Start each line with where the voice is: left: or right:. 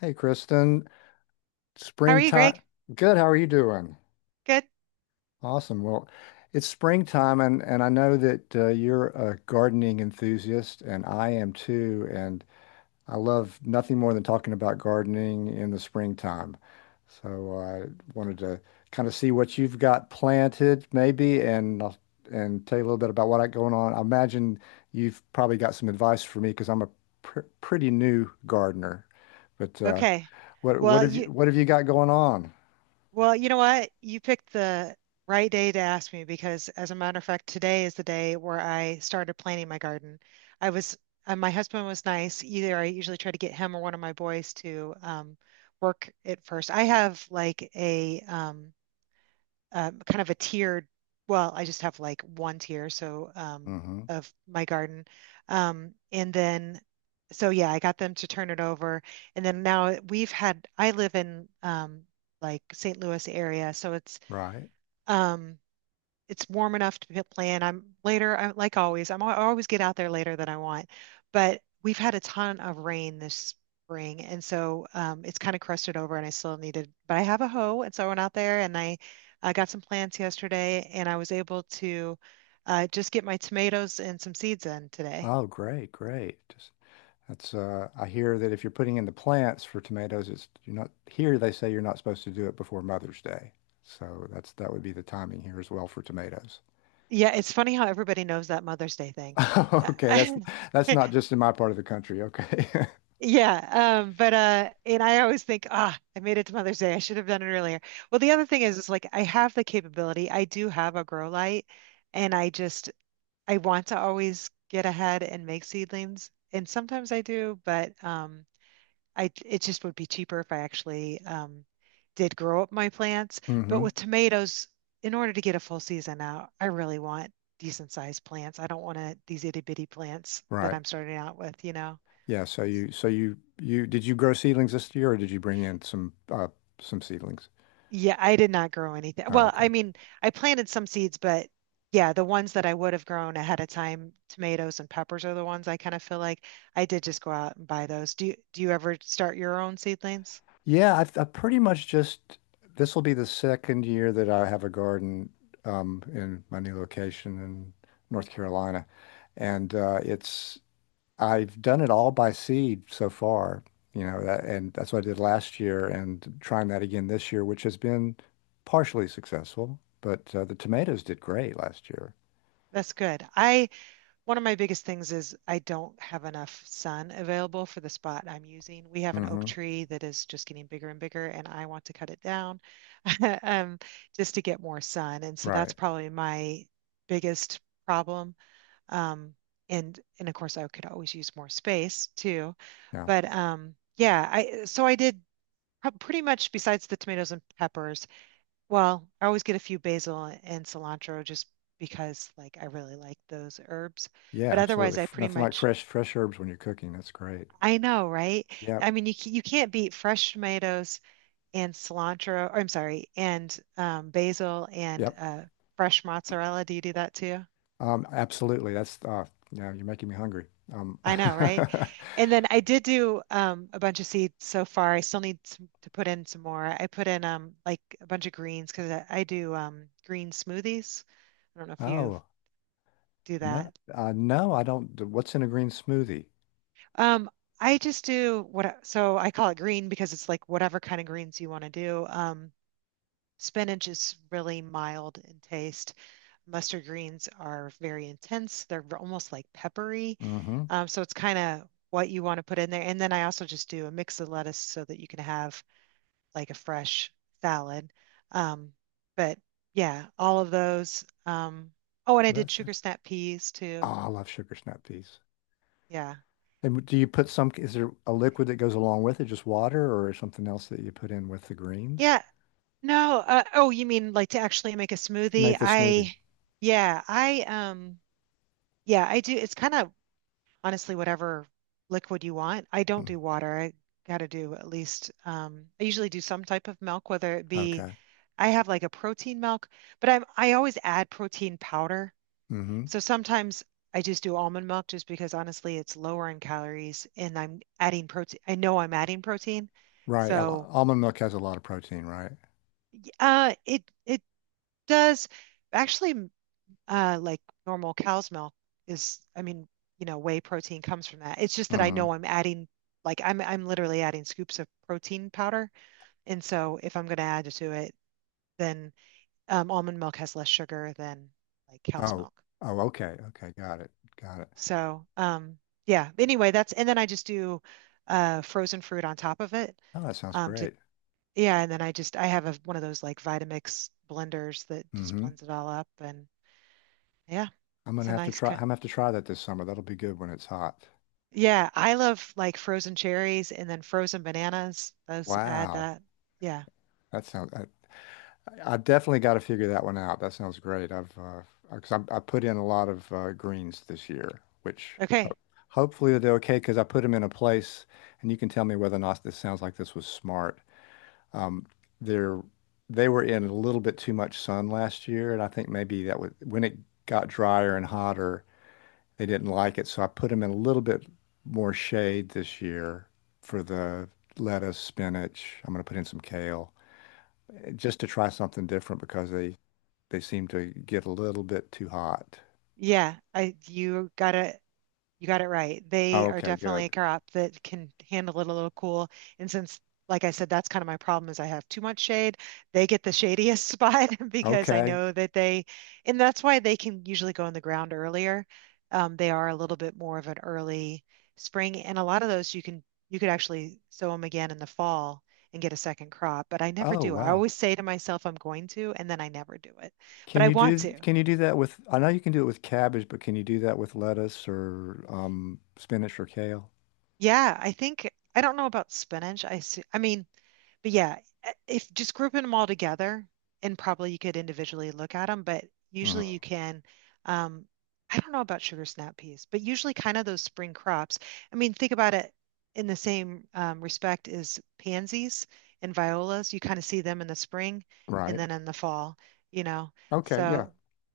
left: Hey, Kristen.
right: How are you,
left: Springtime.
right: Greg?
left: Good. How are you doing?
right: Good?
left: Awesome. Well, it's springtime, and I know that you're a gardening enthusiast, and I am too. And I love nothing more than talking about gardening in the springtime. So I wanted to kind of see what you've got planted, maybe, and tell you a little bit about what I got going on. I imagine you've probably got some advice for me because I'm a pr pretty new gardener, but
right: Okay.
left: what what
right: Well,
left: have you
right: you
left: what have you got going on?
right: well, you know what? You picked the right day to ask me because as a matter of fact, today is the day where I started planting my garden. I was my husband was nice. Either I usually try to get him or one of my boys to work it first. I have like a kind of a tiered. Well, I just have like one tier, so
left: Hmm.
right: of my garden. And then, so yeah, I got them to turn it over. And then now we've had, I live in like St. Louis area, so
left: Right.
right: um, it's warm enough to play in. I'm later, like always, I always get out there later than I want. But we've had a ton of rain this spring, and so it's kind of crusted over, and I still needed. But I have a hoe, and so I went out there and I got some plants yesterday, and I was able to just get my tomatoes and some seeds in today.
left: Oh, great, great. Just that's I hear that if you're putting in the plants for tomatoes, it's you're not here they say you're not supposed to do it before Mother's Day. So that would be the timing here as well for tomatoes.
right: Yeah, it's funny how everybody knows that Mother's Day thing.
left: Okay,
right: I
left: that's not just in my part of the country. Okay.
right: Yeah, but and I always think, ah, I made it to Mother's Day. I should have done it earlier. Well, the other thing is like I have the capability. I do have a grow light, and I want to always get ahead and make seedlings, and sometimes I do, but I it just would be cheaper if I actually did grow up my plants. But
left: Hmm.
right: with tomatoes, in order to get a full season out, I really want decent sized plants. I don't want to these itty bitty plants that
left: Right.
right: I'm starting out with, you know.
left: Yeah, so you did you grow seedlings this year or did you bring in some seedlings?
right: Yeah, I did not grow anything.
left: Oh,
right: Well,
left: okay.
right: I mean, I planted some seeds, but yeah, the ones that I would have grown ahead of time, tomatoes and peppers are the ones I kind of feel like I did just go out and buy those. Do you ever start your own seedlings?
left: Yeah, I pretty much just, this will be the second year that I have a garden in my new location in North Carolina, and it's I've done it all by seed so far, you know, that, and that's what I did last year, and trying that again this year, which has been partially successful, but the tomatoes did great last year.
right: That's good. I One of my biggest things is I don't have enough sun available for the spot I'm using. We have an oak
left: Hmm.
right: tree that is just getting bigger and bigger, and I want to cut it down um, just to get more sun. And so that's
left: Right.
right: probably my biggest problem. Um, and of course I could always use more space too.
left: Yeah.
right: But yeah, I so I did pretty much besides the tomatoes and peppers. Well, I always get a few basil and cilantro just because like I really like those herbs.
left: Yeah,
right: But
left: absolutely.
right: otherwise, I pretty
left: Nothing like
right: much
left: fresh herbs when you're cooking. That's great.
right: I know, right?
left: Yep.
right: I mean, you can't beat fresh tomatoes and cilantro. Or, I'm sorry, and basil and
left: Yep.
right: fresh mozzarella. Do you do that too?
left: Absolutely. That's yeah, you're making me hungry. Um
right: I know, right? And then I did do a bunch of seeds so far. I still need some, to put in some more. I put in like a bunch of greens because I do green smoothies. I don't know if you
left: oh,
right: do that.
left: no, I don't d- what's in a green smoothie?
right: Um, I just do what, so I call it green because it's like whatever kind of greens you want to do. Spinach is really mild in taste. Mustard greens are very intense. They're almost like peppery.
left: Mm-hmm.
right: So it's kind of what you want to put in there. And then I also just do a mix of lettuce so that you can have like a fresh salad. Um, but yeah, all of those. Oh, and I did
left: That's it.
right: sugar snap peas
left: Oh,
right: too.
left: I love sugar snap peas.
right: Yeah.
left: And do you put some, is there a liquid that goes along with it, just water or is something else that you put in with the greens?
right: Yeah. No. Oh, you mean like to actually make a smoothie?
left: Make the smoothie.
right: Yeah, yeah, I do. It's kind of honestly whatever liquid you want. I don't
left: Mm,
right: do water. I got to do at least I usually do some type of milk, whether it be
left: Okay.
right: I have like a protein milk, but I always add protein powder.
left: Mm-hmm.
right: So sometimes I just do almond milk just because honestly it's lower in calories and I'm adding protein. I know I'm adding protein.
left: Right.
right: So
left: Almond milk has a lot of protein, right?
right: it does actually like normal cow's milk is, I mean, you know, whey protein comes from that. It's just that I know
left: Mm-hmm.
right: I'm adding, like I'm literally adding scoops of protein powder, and so if I'm going to add to it, then almond milk has less sugar than like cow's
left: Oh.
right: milk.
left: Oh, okay. Okay, got it. Got it.
right: So yeah. Anyway, that's and then I just do frozen fruit on top of it
left: Oh, that sounds
right: to
left: great.
right: yeah, and then I have a, one of those like Vitamix blenders that just
left: Mm-hmm.
right: blends it all up, and yeah,
left: I'm
right: it's
left: gonna
right: a
left: have to
right: nice
left: try. I'm
right: kind.
left: gonna have to try that this summer. That'll be good when it's hot.
right: Yeah, I love like frozen cherries and then frozen bananas. Those add
left: Wow,
right: that. Yeah.
left: that sounds. I definitely got to figure that one out. That sounds great. I've because I put in a lot of greens this year, which
right: Okay.
left: hopefully they're okay because I put them in a place, and you can tell me whether or not this sounds like this was smart. Um, they're they were in a little bit too much sun last year, and I think maybe that was when it got drier and hotter. They didn't like it, so I put them in a little bit more shade this year for the lettuce, spinach. I'm going to put in some kale just to try something different because they seem to get a little bit too hot.
right: Yeah, I you gotta you got it right. They
left: Oh,
right: are
left: okay,
right: definitely a
left: good.
right: crop that can handle it a little cool. And since, like I said, that's kind of my problem is I have too much shade. They get the shadiest spot because I
left: Okay.
right: know that they, and that's why they can usually go in the ground earlier. They are a little bit more of an early spring, and a lot of those you can you could actually sow them again in the fall and get a second crop. But I never
left: Oh,
right: do. I
left: wow.
right: always say to myself I'm going to, and then I never do it. But I want to.
left: Can you do that with, I know you can do it with cabbage, but can you do that with lettuce or spinach or kale?
right: Yeah, I think I don't know about spinach. I see, I mean, but yeah, if just grouping them all together, and probably you could individually look at them, but usually you
left: Hmm.
right: can. Um, I don't know about sugar snap peas, but usually kind of those spring crops. I mean, think about it in the same respect as pansies and violas. You kind of see them in the spring and
left: Right.
right: then in the fall, you know.
left: Okay, yeah.
right: So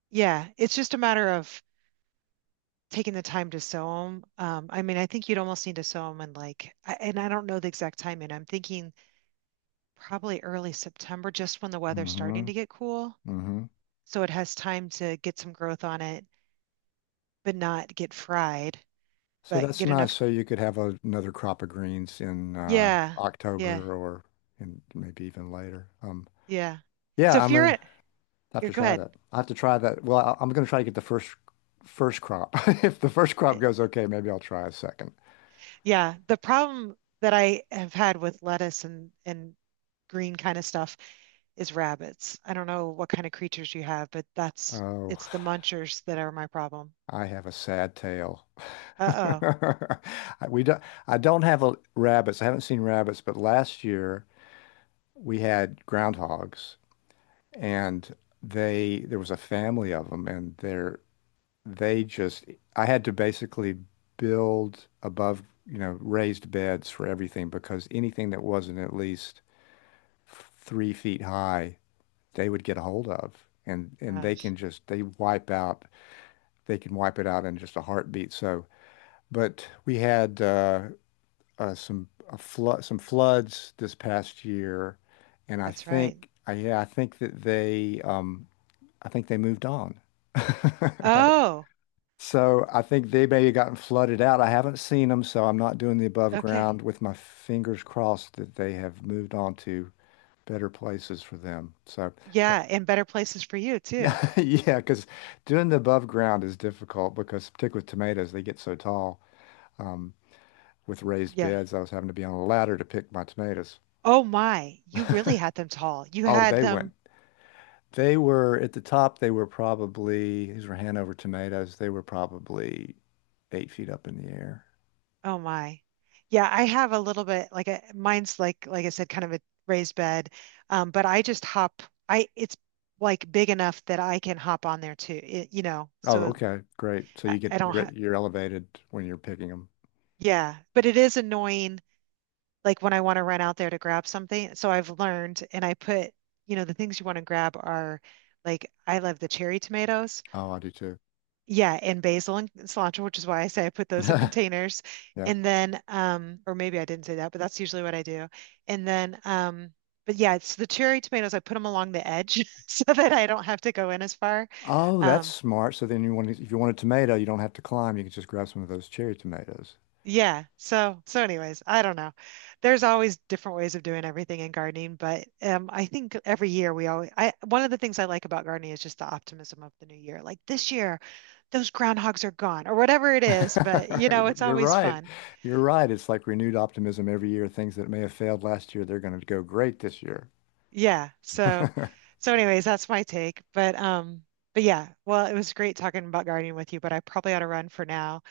right: yeah, it's just a matter of taking the time to sew them. I mean, I think you'd almost need to sew them in like, and I don't know the exact timing. I'm thinking probably early September, just when the weather's starting
left: Mm-hmm.
right: to get cool.
left: Mm-hmm.
right: So it has time to get some growth on it, but not get fried,
left: So
right: but
left: that's
right: get
left: nice.
right: enough.
left: So
right: gr-
left: you could have a, another crop of greens in
right: Yeah, yeah,
left: October or in maybe even later.
right: yeah. So
left: Yeah,
right: if
left: I'm
right: you're
left: gonna
right: at,
left: have
right: you
left: to
right: go
left: try
right: ahead.
left: that. I have to try that. Well, I'm gonna try to get the first crop. If the first crop
right: Eh,
left: goes okay, maybe I'll try a second.
right: yeah, the problem that I have had with lettuce and green kind of stuff is rabbits. I don't know what kind of creatures you have, but that's
left: Oh,
right: it's the munchers that are my problem.
left: I have a sad tale.
right: Uh-oh.
left: We don't. I don't have a, rabbits. I haven't seen rabbits, but last year we had groundhogs, and they there was a family of them, and they're they just I had to basically build above, you know, raised beds for everything because anything that wasn't at least 3 feet high, they would get a hold of. And
right: Uh,
left: they can just they wipe out, they can wipe it out in just a heartbeat. So, but we had some floods this past year, and
right: that's right.
left: I think that they I think they moved on. I
right: Oh,
left: So I think they may have gotten flooded out. I haven't seen them, so I'm not doing the above
right: okay.
left: ground, with my fingers crossed that they have moved on to better places for them. So, but
right: Yeah, and better places for you too.
left: yeah, because doing the above ground is difficult because particularly with tomatoes, they get so tall. Um, with raised
right: Yeah.
left: beds, I was having to be on a ladder to pick my tomatoes.
right: Oh my, you really had them tall. You
left: Oh,
right: had
left: they went.
right: them.
left: They were at the top. They were probably, these were Hanover tomatoes. They were probably 8 feet up in the air.
right: Oh my. Yeah, I have a little bit like a, mine's like I said kind of a raised bed. But I just hop I it's like big enough that I can hop on there too. It, you know,
left: Oh,
right: so
left: okay, great. So you
right: I
left: get,
right: don't ha
left: you're elevated when you're picking them.
right: yeah, but it is annoying like when I want to run out there to grab something. So I've learned, and I put, you know, the things you want to grab are like I love the cherry tomatoes.
left: Oh, I do too.
right: Yeah, and basil and cilantro, which is why I say I put those in containers.
left: Yep.
right: And then, or maybe I didn't say that, but that's usually what I do. And then, but yeah, it's the cherry tomatoes. I put them along the edge so that I don't have to go in as far.
left: Oh, that's
right: Um,
left: smart. So then you want to, if you want a tomato, you don't have to climb. You can just grab some of those cherry tomatoes.
right: Yeah. So, so anyways, I don't know. There's always different ways of doing everything in gardening, but I think every year we always, one of the things I like about gardening is just the optimism of the new year. Like this year, those groundhogs are gone or whatever it is, but you know, it's
left: You're
right: always
left: right.
right: fun.
left: You're right. It's like renewed optimism every year. Things that may have failed last year, they're going to go great this year.
right: Yeah. So, so anyways, that's my take. But, yeah, well, it was great talking about gardening with you, but I probably ought to run for now.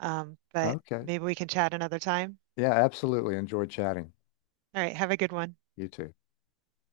right: But
left: Okay.
right: maybe we can chat another time.
left: Yeah, absolutely. Enjoy chatting.
right: All right. Have a good one.
left: You too.